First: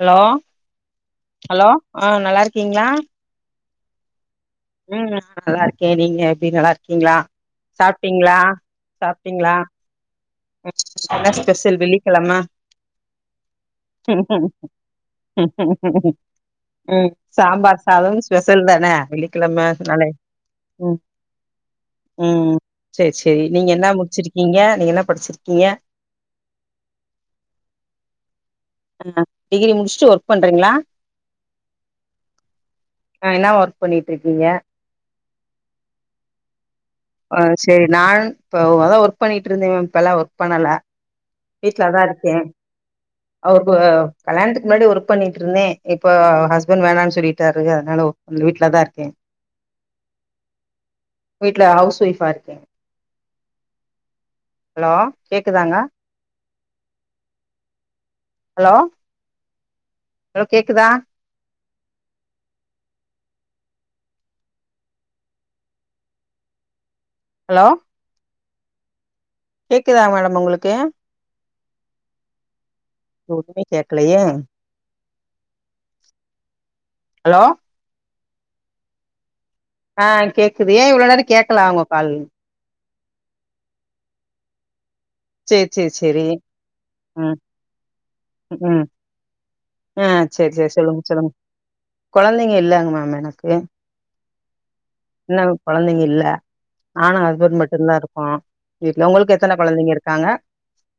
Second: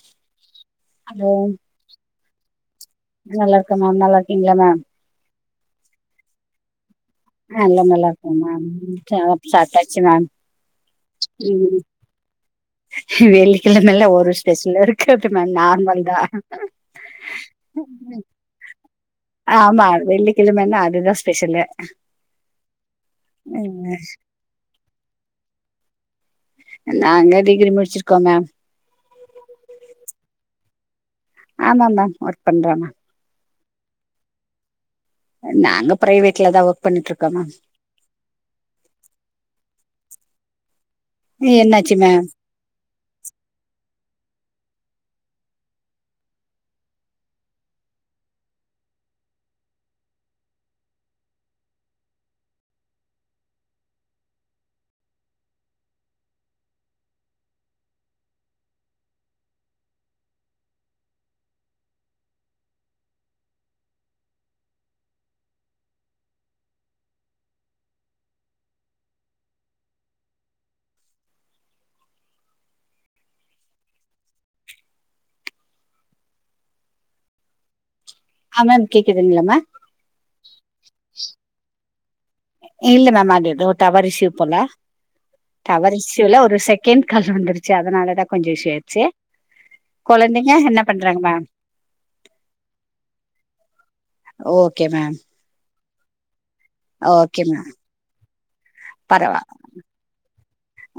Hello hello ஆ நல்லா இருக்கீங்களா நல்லா இருக்க மேம் நல்லா இருக்கீங்களா மேம் ம் நா நல்லா இருக்கேன் நீங்க எப்டி நல்லா இருக்கீங்களா ஆ எல்லாம் நல்லா சாப்ட்டீங்களா இருக்கும் மேம் சாப் சாப்ட்டீங்களா சாப்ட்டாச்சு மேம் ம் என்ன ஸ்பெஷல் வெள்ளிக்கிழம வெள்ளிக்கிழமல்லாம் ஒரு ஸ்பேஷலும் இருக்காது மேம் நார்மல் தான் ம் சாம்பார் சாதம் ஸ்பெஷல் தான ஆமா வெள்ளிக்கிழமனாலே வெள்ளிக்கிழமைன்னா ம் அதுதா ஸ்பெஷலு ம் செரி செரி நீங்க என்ன ம். முடிச்சிருக்கீங்க நீங்க என்ன படிச்சிருக்கீங்க நாங்க டிகிரி முடிச்சிருக்கோம் மேம் ஆ டிகிரி முடிச்சுட்டு ஒர்க் பண்றீங்களா ஆமா மேம் ஒர்க் பன்னுரன் மேம் ஆ என்ன ஒர்க் பண்ணிட்டு இருக்கீங்க நாங்க பிரைவேட்ல தா ஒர்க் பண்ணிட்டு இருக்கோ ஆ மேம் செரி நான் இப்ப தான் ஒர்க் பண்ணிட்டு இருந்தேன் மேம் பல் இப்பலா ஒர்க் பண்ணல என்னாச்சு வீட்லதான் மேம் இருக்கேன் அவரு கல்யாணத்துக்கு முன்னாடி ஒர்க் பண்ணிட்டு இருந்தேன் இப்போ ஹஸ்பண்ட் வேணாம்னு சொல்லிட்டாரு அதனாலா அந்த வீட்லதா இருக்கே வீட்ல ஹவுஸ் ஒய்ஃப்பா இருக்கே ஹலோ கேக்குதாங்க ஹலோ ஹலோ கேக்குதா ஹலோ கேக்குதா மேடம் உங்களுக்கு ஒன்னுமே கேக்கலய ஹலோ ஆ மம் கேக்குதுங்ளா ம ஆ கேக்குது ஏ இவ்வளோ நேரோ கேக்கலா உங்க கால் இல்ல மம் அது எதோ டவர் இஸ்யூ போல சேரி சேரி டவர் சேரி இஷ்ல ஒரு செகெண்ட் கால் ம் வந்துருச்சு அதனாலதா கொஞ்சோ இஷ்யூ ஆய்டுச்சு அ சரி சரி சொல்லுங்க சொல்லுங்க மேம் கொழந்தைங்க இல்லங்க மம் எனக்கு ஓகே மம் இன்னு கொழந்தைங்க இல்ல நானு மேம் ஹஸ்பண்ட் மட்டுந்தா இருக்கோ வீட்ல உங்களுக்கு எத்தன கொழந்தைங்க இரு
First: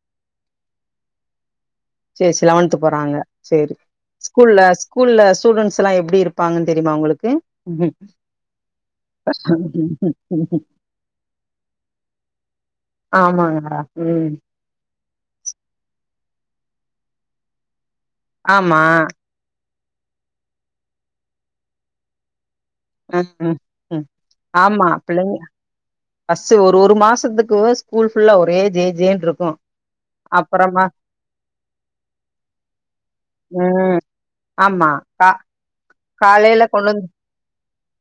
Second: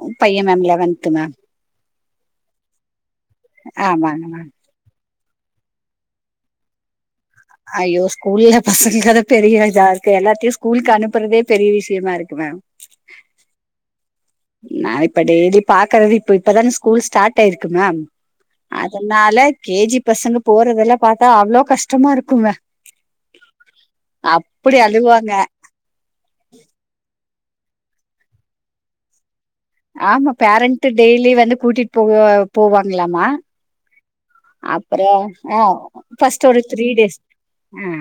ஒரு பைய மம் லெவன்த்து மம் சேரி சே லெவன்து போறாங்க சேரி ஆமாங்க மேம் ஸ்கூல்ல ஸ்கூல்ல ஸ்டூட்ஸ் எல்லா எப்டி இருப்பாங்கன் தெரிமா உங்களுக் ஐயோ ஸ்கூல்ல பசங்கதா பெரிய இதா இருக்கு எல்லாத்தையு ஸ்கூல்க்கு அனுப்புறதே பெரிய விஷயமா இருக்கு மம் ஆமாங்க ம் நா இப்ப டேலி பாக்குறது இப்ப இப்பதான ஸ்கூல் ஸ்டாட் ஆய்ருக்கு மம் ஆமா அதனால கேஜி பசங்க போறதெல்ல பாத்தா அவ்ளோ கஷ்டமா இருக்குங்க ம் ம் ம் அப்படி ஆமா அழுவாங்க பிள்ளைங்க ஃபஸ்ட்டு ஒரு ஒரு மாசத்துக்கு ஸ்கூல் ஃபுல்லா ஒரே ஜேஜேன்ருக்கு ஆமா பேரண்ட்டு டெய்லி வந்து கூட்டிட்டு போ போவாங்களாமா ம் ஆமா அப்புற கா ஆ ஃபஸ்ட்டு ஒரு காலையில த்ரீ கொண்டு வந்து டேஸ் ஆ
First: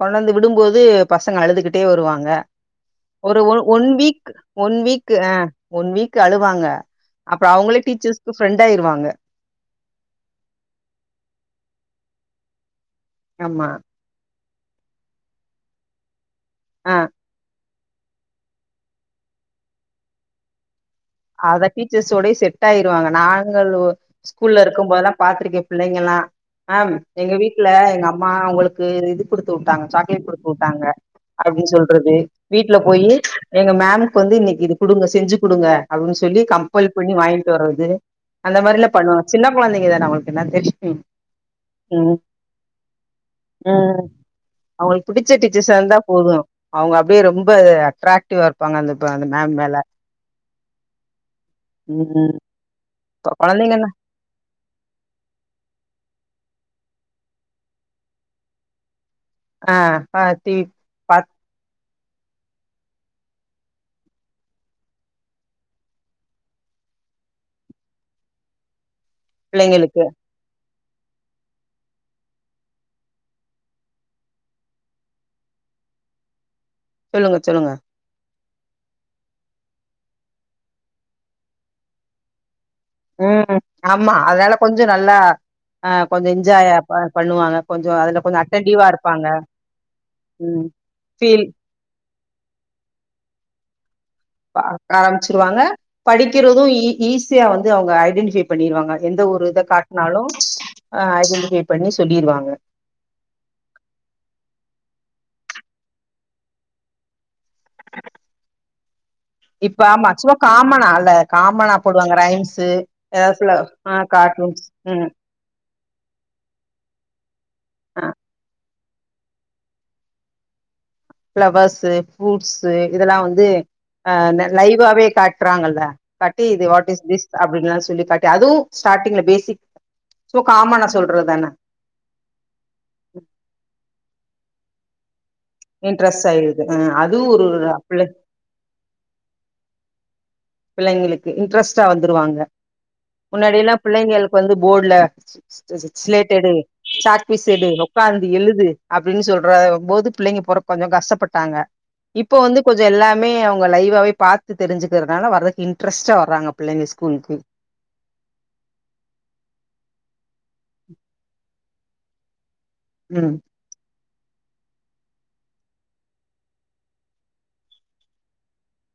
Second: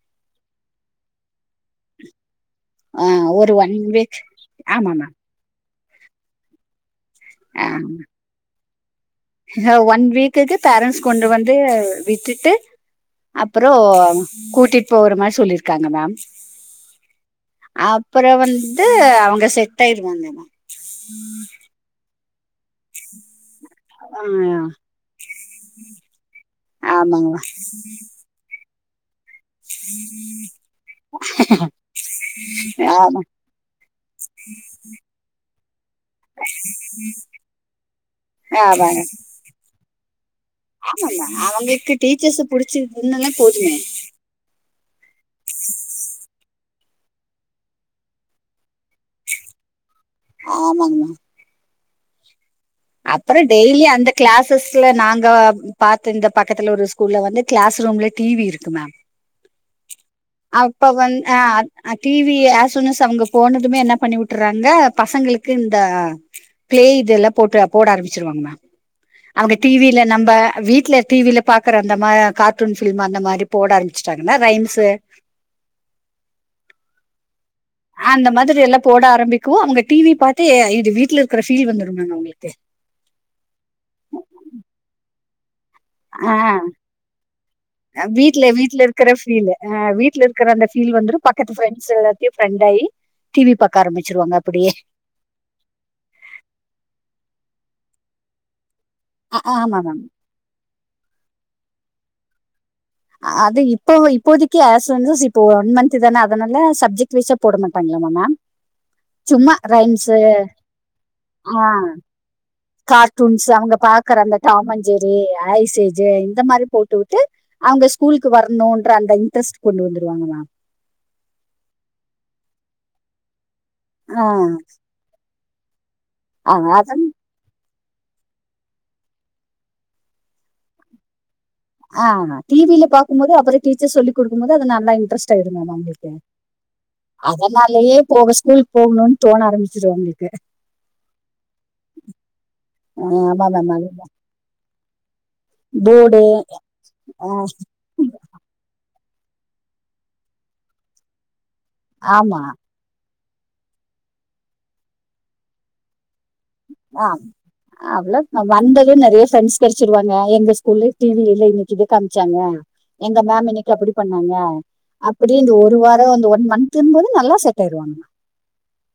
கொண்டந்து விடும்போது பசங்க அழுதுகிட் டே வருவாங்க ஒரு ஒரு ஒன் வீக் ஒன் ஆமா மேம் வீக் அ ஒன் வீக் அழுவாங்க அப்ப அவங்களே டீச்சர்ஸ்கு ஃப்ரெண்ட் ஆயிருவாங்க அ ஒன் வீக்குக்கு பேரனஸ் கொண்டு வந்து விட்டுட்டு ஆமா அப்புறோ கூட்டிட் போகற மாரி சொல்லிருக்காங்க மம் ஆ அப்புற வந்து அவங்க செட் ஆயிருவாங்க மா அதா டீச்சர்ஸோடயே செட் ஆயிருவாங்க நாங்களு ஸ்கூல்ல இருக்கும்போதுலா பாத்திருக்கே பிள்ளைங்கலா மம் ஆ ஆமாங்க எங்க வீட்ல எங்க அம்மா உங்களுக் கு இது குடுத்து உட்டாங்க சாக்லேட் குடுத்து உட்டாங்க அப்டின்னு சொல்றது வீட்ல மேம் போயி ஆமா எங்க மேமுக்கு வந்து இன்னைக்கு இது குடுங்க செஞ்சு குடுங்க அப்டின் சொல்லி கம்பல் பண்ணி வாங்கிட்டு வர்றது அந்த மாரிலா பண்ணுவாங்க சின்ன குழந்தைங்க தான நம்மளுக்கு என்ன தெரியு ஆமாமா அவங்களுக்கு ம் டீச்சர்ஸ்ச புடிச்சிருதுன்னா போதுமே ம் அவங்களுக்கு பிடிச்ச டீச்சர்ஸசா இருந்தா போது அவங்க அப்டியே ரொம்ப அட்ரக்டிவா இருப்பாங்க அந்த ப அந்த மம் மேல ஆமாங்கமா ம் அப்புற டெய்லி கொழந்தைங்கன்னா அந்த க்ளஸஸ்ல நாங்க பாத்து இந்த பக்கத்துல ஒரு ஸ்கூல்ல வந்து க்ளஸ் ரூம்ல டி வி இருக்கு மம் ஆ ஆ டி இப்ப ஒன் பாத் ஆ டிவிஆஸ்ஸுனஸ் அவங்க போனதுமே என்ன பண்ணி விட்டுறாங்க பசங்களுக் கிண்டா பிளே இதெல்லா போட்டு போட ஆரம்பிச்சிருவாங்க அவங்க டிவி பிள்ளைங்களுக்கு ல நம்ம வீட்ல டிவி ல பாக்குற அந்த கார்டூன் ஃபிலிம் அந்த மாரி போட ஆரம்பிச்சிட்டாங்கன்னா ரைம்ஸ்ஸு சொல்லுங்க சொல்லுங்க அந்த மாதிரி எல்லா போட ஆரம்பிக்கு அவங்க டிவி பாத்தே இது வீட்ல இருக்கிற ஃபீல் வந்துடு மேம் அவங்களுக்கு ம் ஆமா அதனால கொஞ்சோ நல்லா ஆ கொஞ்சோ என்ஜாயா பண்ணுவாங்க கொஞ்சோ அதுல கொஞ்சோ வீட்ல அட்டென்டிவா இருப்பாங்க இருக்குற ம் அந்த ஃபீல் வந்து பக்கத்து ஃபிரண்டஸ் எல்லாத்தையு ஃபிரெண்ட் ஆயி டிவி பாக்க ஆரம்பச்சிருவாங்க ஆ ஆரம்பிச்சிருவாங்க படிக்கிறது ஈஸியா வந்து அவங்க ஐடென்டிஃபை பண்ணிருவாங்க எந்த ஒரு இத ஆமா மேம் காட்னாலு ஐடென்டிஃபை பண்ணி சொல்லிருவாங்க அது இப்போ இப்போதைக்கு அஸ் வந்து ஸிப்போ ஒன் மந்த் தான அதனால சப்ஜெக்ட் வைஸா போட மாட்டாங்களாமா மேம் [unintelligible] சும்மா இப்ப ரைம்ஸ் மச்சுமா காமனால்ல காமனா ஆ போடுவாங்க ரைம்ஸ்ஸு எதா கார்ட்டூன்ஸ் ஃபுல்லா ஆ கார்ட்டுன்ஸ் ம் ஐ சி ஜே இந்த மாரி போட்டுவுட்டு அவங்க ஆ ஸ்கூலுக்கு வரணும்ன்ற அந்த இன்ட்ரெஸ்ட் கொண்டு வந்துருவாங்க மேம் ஃப்ளவர்ஸு, ஃப்ரூட்ஸு இதெல்லா வந்து ஆ லைவாவே காட்றாங்கல்ல பட்டி இது வாட்டிஸ் அதான் திஸ் அப்டின்னுலா சொல்லி காட்டி அதுவு ஸ்டார்ட்டிங்ல பேசிக் சோ காமனா சொல்றதுதான ஆமா டிவில பாக்கு போது அப்றோ டீச்சர் சொல்லி குடுக்கு போது நல்லா இன்ட்ரஸ்ட் இன்ட்ரெஸ்ட் ஆயிருது அ அதுவு ஒரு அதனாலயே பிள்ள போக ஸ்கூல் போகணுன் தோண ஆரம்பிச்சிரு அவங்களுக்கு பிள்ளைங்களுக்கு இன்ட்ரெஸ்ட்டா வந்துருவாங்க ஆ, ஆமா முன்னாடியெல்லா மேம் பிள்ளைங்களுக்கு வந்து போர்டல ச போர்டு ஸ்லேட்டெடு சாக் பீஸ் எடு உக்காந்து எழுது அப்டின் சொல்ற போது பிள்ளைங்க போற கொஞ்சோ கஷ்டப்பட்டாங்க இப்போ ஆமா வந்து கொஞ்சோ எல்லாமே அவங்க லைவாவே பாத்து தெரிஞ்சுக்கிறனால வரக்கு இன்ட்ரஸ்ட்டா வறாங்க பிள்ளைங்க ஸ்கூலுக்கு அவ்வளவுக் நா வந்ததே நெறய ஃபிரெண்ட்ஸ் கெடச்சிருவாங்க எங்க ஸ்கூல்ல டிவி இல்லன்னு இது காமிச்சாங்க எங்க ம் மேம் என எப்டி பண்ணாங்க அப்டி இந்த ஒரு வார அ ஒன் மந்த்ன்றது நல்லா செட் ஆயிருவாங்கா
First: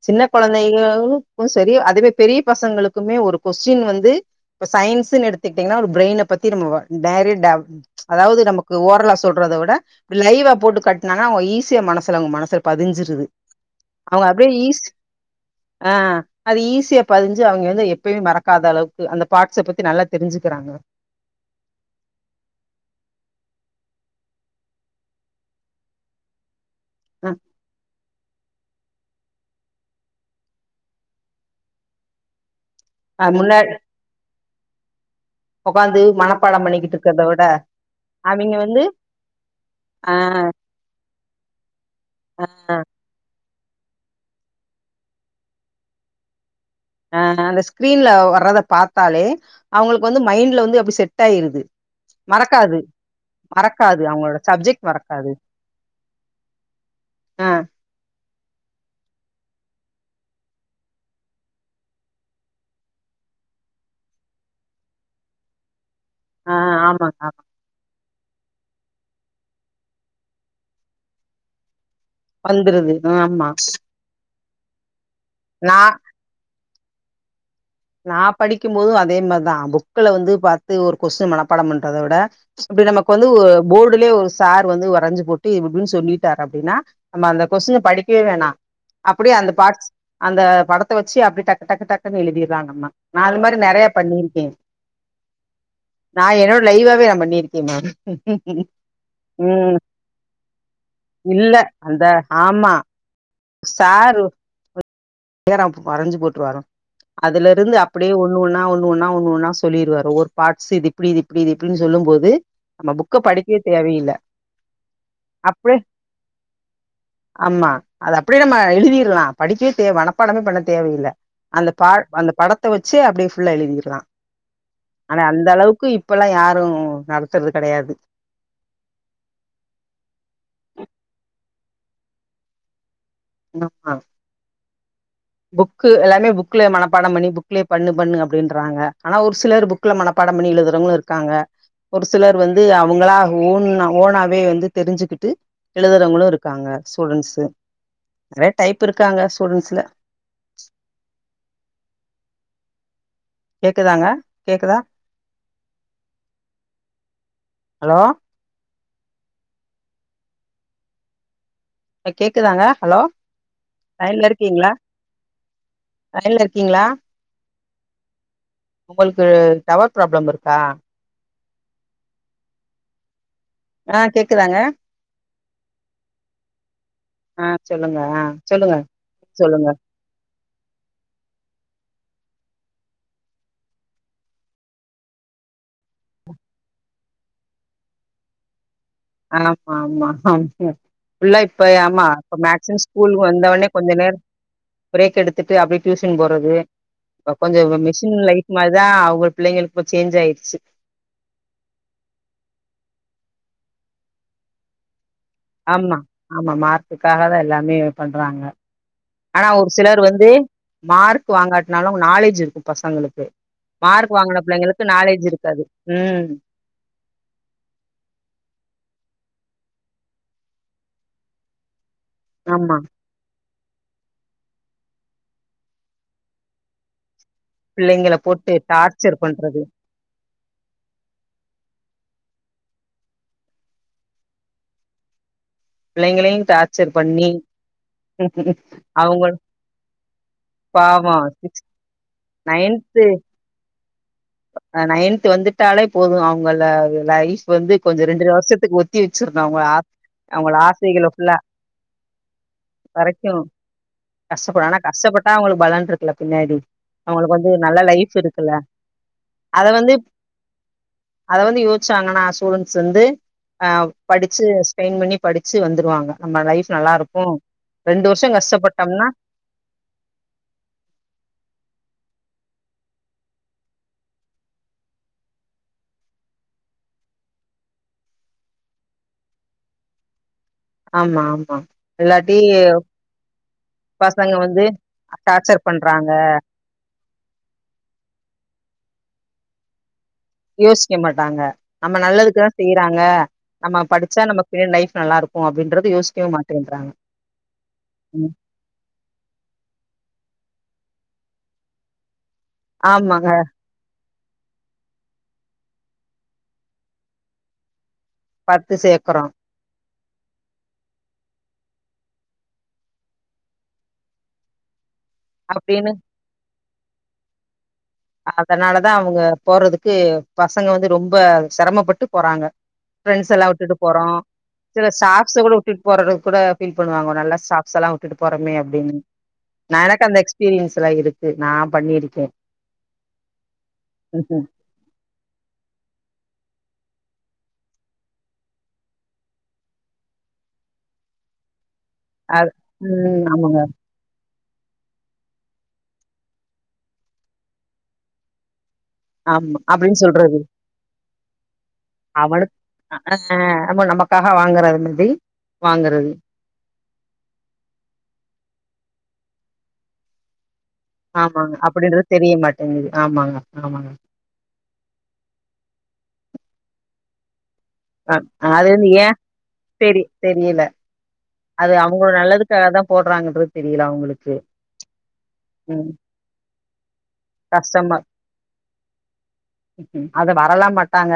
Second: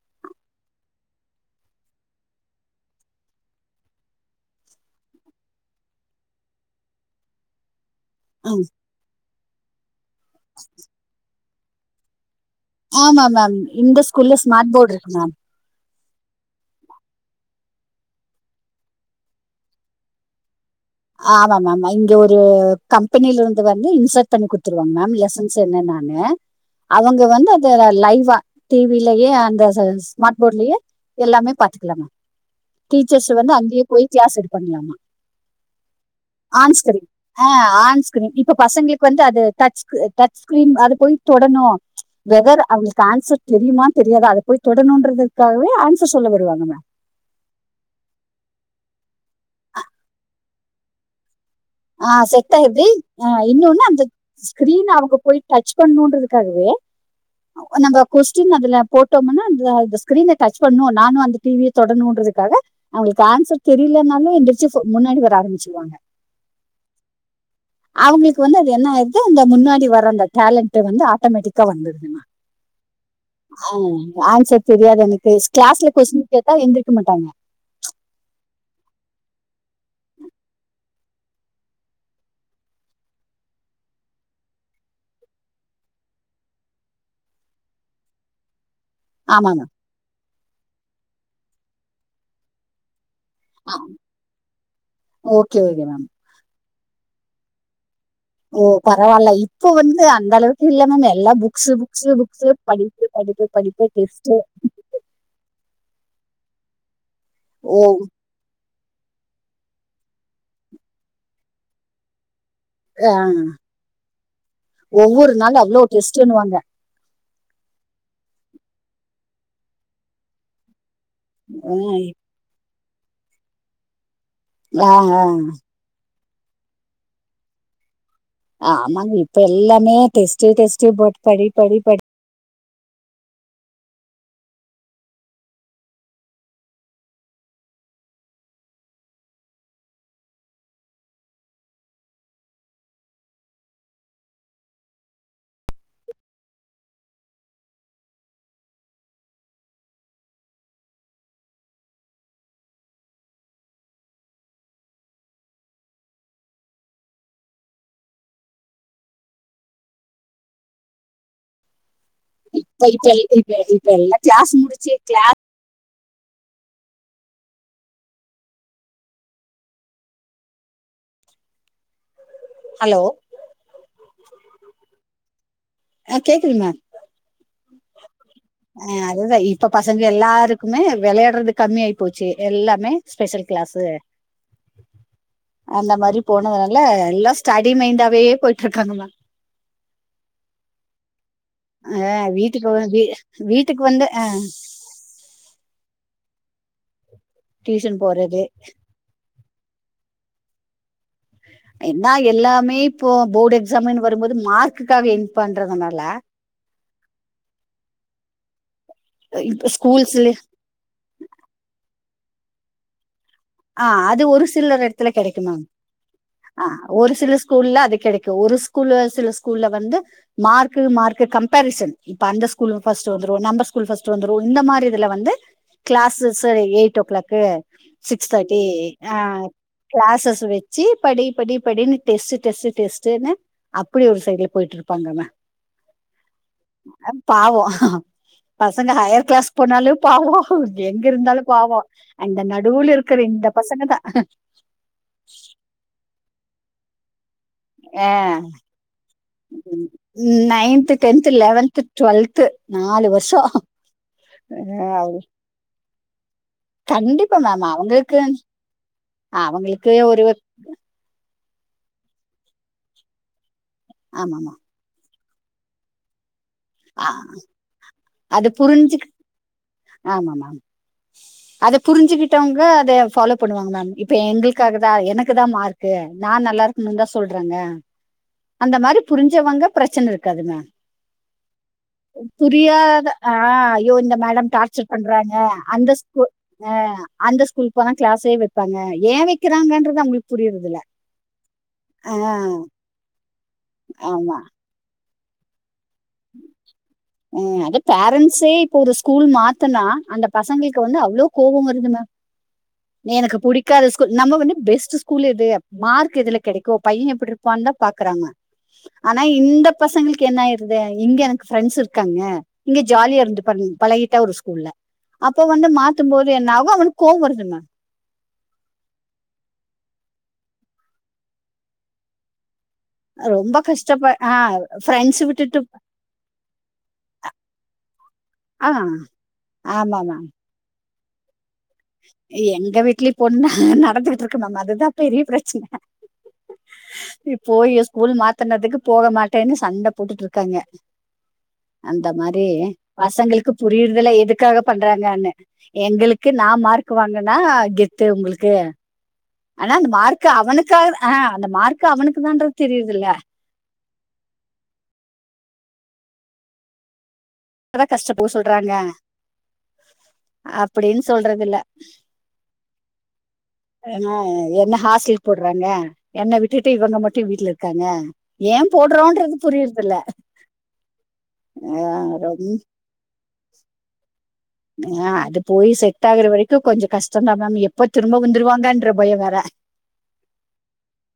சின்ன குழந்தைகளுக்கு சரி அதுவே பெரிய பசங்களுக்குமே ஒரு கொஸ்டின் வந்து இப்ப சயின்ஸ்ன் எடுத்துக்கிட்டீங்னா ஒரு பிரெயின பத்தி நம்ம டரி ட அதாவது நமக்கு ஓரலா சொல்றத விட லைவா போட்டு காட்னனா அவங்க ஈஸியா மனசுல அவங்க மனசு ஆமா பதிஞ்சிருது மேம் இந்த அவங்க ஸ்கூல்ல அப்டியே ஸ்மார்ட் ஈஸ் போர்டு இருக்கு மேம் ஆ அது ஈஸியா பதிஞ்சு அவங்க வந்து எப்பயுமே மறக்காத அளவுக்கு அந்த பாட்ஸ பத்தி நல்லா தெரிஞ்சுக்கிறாங்க ஆமா மேம் இங்க ஒரு கம்பெனிலருந்து வந்து இன்சர்ட் பண்ணி குடுத்துருவாங்க மேம் லெசன்ஸ் என்னனனு [unintelligible] அவங்க வந்து அத லைவா டிவிலயே அந்த ஸ்மார்ட் போர்ட்லயே எல்லாமே பாத்துக்கலா மேம் அ டீச்சர்ஸ் வந்து முன்னா அங்கயே போய் கிளாஸ் எடுக்கணுமாமா ஓக்காந்து மனப்பாட பண்ணிக்கிட்ருக்கனு ஆ ஆன் ஸ்கிரீன் இப்ப பசங்களுக்கு வந்து அது டச் ஆ டச் ஸ்கிரீன் அது போய் தொடணு ஆ வெவர் அவங்களுக்கு ஆன்சர் தெரியுமா தெரியாதா அத போய் தொடணுன்றதுக்காவே ஆன்சர் சொல்ல வருவாங்க ஆ அந்த ஸ்க்ரீன்ல வர்றத பாத்தாலே அவங்களுக்கு வந்து மைண்ட்ல வந்து அப்டி செட் ஆய்ருது ஆ செட் ஆய்ருதி ஆ இன்னொன்னு அந்த மறக்காது அவங்களோட சப்ஜெக்ட் ஸ்கிரீன் அவுங்க மறக்காது போய் டச் பண்ணணுன்றதுக்காகவே ஆ நம்ப கொஸ்டின் அதுல போட்டோமுன்னா அந்த அந்த ஸ்கிரீன டச் பண்ணு நானு அந்த டி விய தொடணுன்றதுக்காக அவுங்களுக்கு ஆன்சர் தெரிலேனாலு எந்துருச்சு முன்னாடி வர ஆரம்பிச்சுருவாங்க ஆ ஆமாங்க ஆமா அவுங்களுக்கு வந்து அது என்னாய்ருது அந்த முன்னாடி வர அந்த டேலண்ட்டு வந்து ஆட்டோமேட்டிக்கா வந்துறுதுமா வந்துருது ஆஹ் ஆமா அவ் ஆன்சர் தெரியாது எனக்கு நா கிளாஸ்ல கொஸ்டின் கேட்டா எந்திரிக்க மாட்டாங்க நா படிக்கும் போது அதே மாரிதா புக்ல வந்து பாத்து ஒரு கொஸ்டின் மனப்பாடம் பண்றத விட இப்டி நமக்கு வந்து ஒ போர்டலயே ஒரு சார் வந்து வரைஞ்சு போட்டு இப்டி இப்டின் சொல்லிட்டாரு அப்டின்னா நம்ம அந்த கொஸ்டின படிக்கவே வேணா அப்டியே ஆமா அந்த மேம் பாட்ஸ் அந்த படத்த வச்சு அப்டி டக்கு டக்கு டக்குன்னு எழுதிற்லா நம்ம நா அது மாரி நெறைய பண்ணிருக்கே ஓகே ஓகே மேம் நா என்னோட லைவாவே நா பண்ணிருக்கே மேம் ஓ பரவால்ல இப்போ ம் வந்து அந்த அளவுக்கு இல்ல மேம் எல்லா இல்ல புக்ஸு அந்த புக்ஸு புக்ஸு ஆமா படி ப்பு படிப்பு படிப்பு டெஸ்ட்டு ஹேராப் வறஞ்சு போட்டு வாரா அதுலருந்து ஓ அப்டியே ஒ ஒண்ணு ஒன்னா ஒண்ணு ஒன்னா ஒண்ணு ஒண்ணா சொல்லிருவாரு ஒரு பாட்ஸ் இது இப்டி இது இப்டி இது இப்டின் சொல்லும் போது நம்ம ஆ புக்க படிக்கவே தேவையில்ல ஒவ்வொரு நாள் அப்டியே அவ்ளோ டெஸ்ட்ன்னுவாங்க ஆமா அது அப்டியே நம்ம எழுதிர்லா படிக்கவே தே வனப்பாடமே பண்ண தேவையில்ல அந்த பா ம் அந்த படத்த வச்சே அப்டியே ஃபுல்லா எழுதிர்ல ஆ அவெ ஆ அந்த அளவுக்கு இ இப்பல்லா யாரு நடத்றது கெடையாது ஆமாங்க இப்ப எல்லாமே டெஸ்ட்டு டெஸ்ட்டு போட் படி படி படி ஆமா புக்கு எல்லாமே புக்ல மனப்படம் பண்ணி புக்லயே பண்ணு பண்ணு அப்டின்றாங்க ஆனா ஒரு சிலர் புக் புக்ல மனப்பாடம் பண்ணி எழுதுறவங்களு இருக்காங்க ஒரு சிலர் வந்து அவுங்களா ஓன்னா ஓனாவே வந்து தெருஞ்சுக்கிட்டு எழுதுறவங்களு இருக்காங்க ஸ்டூடன்ஸு நெறைய டைப் இருக்காங்க ஸ்டூடன்ஸ்ல கேக்குதாங்க கேக்குதா ஹலோ இப்ப கேக்குதாங்க இப்ப ஹலோ இப்ப இப்ப இப்ப எல்லாம் லையன்ல கிளாஸ் இருக்கீங்களா முடிச்சு கிளா லையன்ல இருக்கீங்களா ஒங்களுக்கு டவர் ப்ராப்ளம் இருக்கா ஹலோ ஆ கேக்குதாங்க ஆ கேக்குது மேம் ஆ சொல்லுங்க ஆ சொல்லுங்க சொல்லுங்க எங்க எல்லாருக்குமே வெளையாட்றது கம்மி ஆயி போச்சு எல்லாமே ஸ்பெஷல் கிளாஸு அந்த மாரி போனதுனால எல்லா ஸ்டடி மைண்டாவே போயிட்டு இருக்காங்க மேம் ஆமாமா [unintelligible] ஃபுல்லா இப்ப ஆமா அ இப்ப வீட்டுக்கு வ மேக்சிமம் வீ ஸ்கூலுக் வந்தவோனே வீட்டுக்கு கொஞ்ச வந்து நேர அ பிரேக் எடுத்துட்டு அப்டியே டியூஷன் போறது இப்ப கொஞ்ச டியூஷன் மிஷின் போறது லைஃப் மாரிதா அவுங்களுக் பிள்ளைங்களுக்கு இப்ப சேஞ்ச் ஆயிறுச்சு என்ன எல்லாமே இப்போ போர்டு எக்ஸாமு வரும்போது மார்க்குக்கா வேண் ஆமா ஆமா மார்க்குக்காக தா எல்லாமே பண்றாங்க ஆனா இப்ப ஒரு சிலர் வந்து ஸ்கூல்ஸ்லே மார்க் வாங்காட்னாலு நாலேஜ் இருக்கு பசங்களுக்கு ஆ மார்க் அது வாங்குன ஒரு சிலர் பிள்ளைங்களுக்கு எடத்துல நாலேஜ் கெடைக்கு மேம் இருக்காது ம் ஆ ஒரு சில ஸ்கூல்ல அது கெடைக்கு ஒரு ஸ்கூல்ல சில ஸ்கூல்ல வந்து மார்க்கு மார்க்கு கம்பாரிஷன் இப்ப அந்த ஸ்கூலு ஆமா ஃபஸ்ட் ட்டு வந்துரு நம்ப ஸ்கூல் ஃபஸ்ட்டு வந்துரு இந்த மாரி இதுல வந்து க்ளாசஸ்ஸு எயிட் ஓ க்ளாக்கு புள்ளைங்கள போட்டு டார்ச்சர் பண்றது க்ளாஸஸ் வச்சு படி படி படின்னு டெஸ்ட் டெஸ்ட் டெஸ்ட்டுன்னு அப்டி ஒரு சைட்ல போயிட்ருப்பாங்கங்க பிள்ளைங்களையு டார்ச்சர் அ பண்ணி பாவோ பசங்க அவங்க ஹையர் க்ளாஸ் போனாலு பாவோ எங்க பாவோ இருந்தாலு சிக்ஸ் பாவோ அந்த நடுல இருக்குற இந்த பசங்க தா ஆ நைன்த் வந்துட்டாலே போது அவுங்கள லைஃப் இப்ப வந்து ஆ, கொஞ்ச ரெண்டுற வருஷத்துக்கு ஒத்தி வச்சிர்னு அவுங்க ஆஸ் அவுங்களோட ஆசைகல ஃபுல்லா டுவல்த்து நாலு வரைக்கு வர்ஷோ கஷ்டப்படு ஆனா கஷ்டப்பட்டா அவுங்களுக்கு பலன் இருக்குல பின்னாடி அவுங்களுக்கு கண்டிப்பா வந்து மேம் நல்ல லைஃப் அவங்களுக்கு இருக்குல்ல அத வந்து அவங்களுக்கு ஒரு அத வந்து யோசிச்சாங்கன்னா ஸ்டூடன்ஸ் வந்து ஆ படிச்சு ஆமாமா ஸ்ரெயின் பண்ணி படிச்சு வந்துருவாங்க நம்ம லைஃப் நல்லா ஆ, இருக்கு ரெண்டு வர்ஷோ கஷ்டப் பட்டம்னா ஆமா மேம் அத புரிஞ்சுகிட்டவுங்க அதயே ஃபாலோ பண்ணுவாங்க மேம் இப்ப எங்களுக்காக தா எனக்கு தா மார்க் க்கு நா நல்லா இருக்கணுன் தா சொல்றாங்க அந்த மாரி புரிஞ்சவங்க ப்ரச்சன இருக்காது மேம் ஆமா ஆமா இல்லாட்டி புரியாத ஆ ஐயோ இந்த பசங்க மேடம் வந்து டார்ச்சர் பண்றாங்க டார்ச்சர் அந்த பண்றாங்க ஸ்கூ ஆ அந்த ஸ்கூலுக்கு போன க்ளாஸே வெப்பாங்க ஏ வெக்கிறாங்கன்றது அவுங்களுக்கு யோசிக்க மாட்டாங்க நம்ம நல்லதுக்கு தா செய் றாங்க நம்ம படிச்சா ஆமா நம்ம பின்னாடி லைஃப் நல்லா இருக்கு அப்டின்றத யோச் ம் அது ம் பேரண்ட்ஸே இப்ப ஒரு ஸ்கூல் மாத்துனா அந்த பசங்களுக்கு வந்து அவ்ளோ கோவம் வருது மேம் நீ ஆமாங்க எனக்கு புடிக் காத ஸ்கூல் நம்ம வந்து பெஸ்ட் ஸ்கூல் இது மார்க் எதுல கெடைக்கு பையே எப்புட்ருப்பான் தா பாக்குறாங்க பாத்து ஆனா சேக்குறோ இந்த பசங்களுக்கு என்ன ஆயிருது இங்க எனக்கு ஃப்ரெண்ட்ஸ இருக்காங்க இங்க ஜாலியா இருந்து பாருங்க பழகிட்டா ஒரு ஸ்கூல்ல அப்ப வந்து அப்டின்னு மாத்தும்போது என்ன ஆகு அவனுக்கு கோவம் வருது மேம் அதுனாலதா அவுங்க போறதுக்கு பசங்க வந்து ரொம்ப சிரமப்பட்டு போறாங்க ப்ரெண்டஸ் எ ல்லா ரொம்ப வுட்டுட்டு போறோ கஷ்டப்ப ஆ சில ஃப்ரெண்ட்ஸ் ஸ்டாப்ஸ் கூட விட்டுட்டு விட்டு போறது கூட ஃபீல் பண்ணுவாங்க நல்லா ஸ்டாப் ஸ்லா வுட்டுட்டு போறமே ஆ அப்டின்னு நா ஆமா எனக்கு அந்த மேம் எக்ஸ்பீரியன்ஸ் எல்லா இருக் து நா பண்ணி எங்க வீட்லயு பொண்ணு நடந்துகிட்ருக்கு மேம் அதுதா பெரிய ப்ரச்சுன இப்போ ஏ ஸ்கூல் மாத்தனதுக்கு போக மாட்டேன்னு சண்ட போட்டுட்ருக்காங்க அந்த மாரி அது ம் பசங்களுக்கு ஆமாங்க புரியுற துல்ல எதுக்காக பண்றாங்கன்னு எங்களுக்கு நா மார்க் வாங்குனா கெத்து உங்களுக்கு ஆமா ஆனா அந்த அப்டின் மார்க் சொல்றது அவனுக்கா ஆஹ் அந்த மார்க் அவனுக்கு அவளுக் தான்றது தெரியுது அ இல்ல அ நம்மோ நமக் க்காக வாங்குறது மாிரி வாங்குறது ப்ப தா கஷ்டப் போ சொல்றாங்க அப்புடின் ஆமாங்க அப்டின்றது தெரியமாட்டேங்குது ஆமாங்க ஆமாங்க ஏனா என்ன ஹாஸ்டல்க்கு போட்றாங்க என்ன விட்டுட்டு இவங்க மட்டு வீட்ல இருப் க்காங்க அ ஏ அது வந்து ஏ போட்றோன்றது புரியற்தில்ல தெரி தெரியல அது அவுங்களோ நல்லதுக்காக தா போட்றாங்கன்றது தெரியில அவுங்களுக்கு ஆ அது போய் செட் ஆகுற வரைக்கு கொஞ்சொ கஷ் டந்தா மேம் எப்போ கஷ்டமா திரும்ப வந்துருவாங்கன்ற பயொ வேற அத வரலா மாட்டாங்க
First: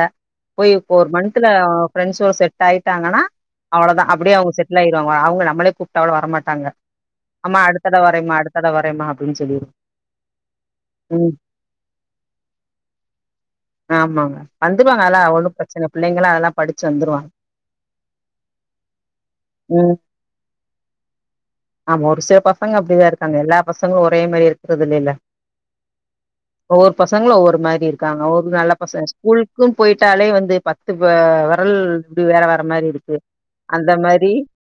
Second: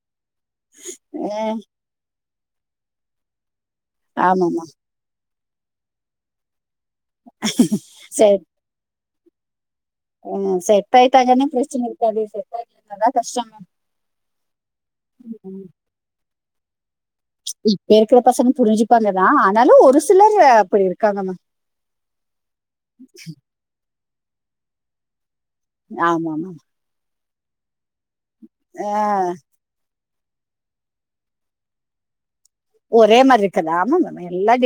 போய் இப்ப ஒரு மன்த்துல ஆஹ் ஃப்ரெண்ட்ஸோட செட் டாய்ட்டாங்கன்னா அவ்ளோதா அப்டியே அவ்ங்க ஆமாமா செட்லாயிருவாங்க அவுங்க நம்பளே கூப்ட்டாக் கூட வர மாட்டாங்க ஆமா அடுத்தட வரேமா அடுத்தட வரேமா அப்டின் சொல்லி ம் செட்டாய்ட்டாங்கன்னா ப்ரச்சன இருக்காது செட் ஆகலனாதா கஷ்டோ ஆமாங்க வந்துருவாங்க அதலா ஒன்னு ப்ரச்சன பிள்ளைங்களா அதெல்லா படிச்சு வந்துருவாங் இப்ப இருக்குற பசங்க புரிஞ்சுப்பாங்கதா ஆனாலு ம் ஒரு சிலர் அப்டி இருக்காங்கமா ஆமா ஒரு சில பசங்க அப்டிதா இருக்காங்க எல்லா பசங்களு ஒரே மாரி இருக்குறது இல்லல்ல ஆமாம் ஒவ்வொரு பசங்களு ஒவ்வொரு மாரி இருக்காங்க ஒரு நல்ல பசங்க ஆஹ் ஸ்கூல் க்குன் போய்ட்டாலே வந்து பத்து ஆ வெரல் வேற வ ற மாரி இருக்கு ஒரே மாதிரி இருக்குதா அந்த ஆமா மேம் மாரி எல்லாம்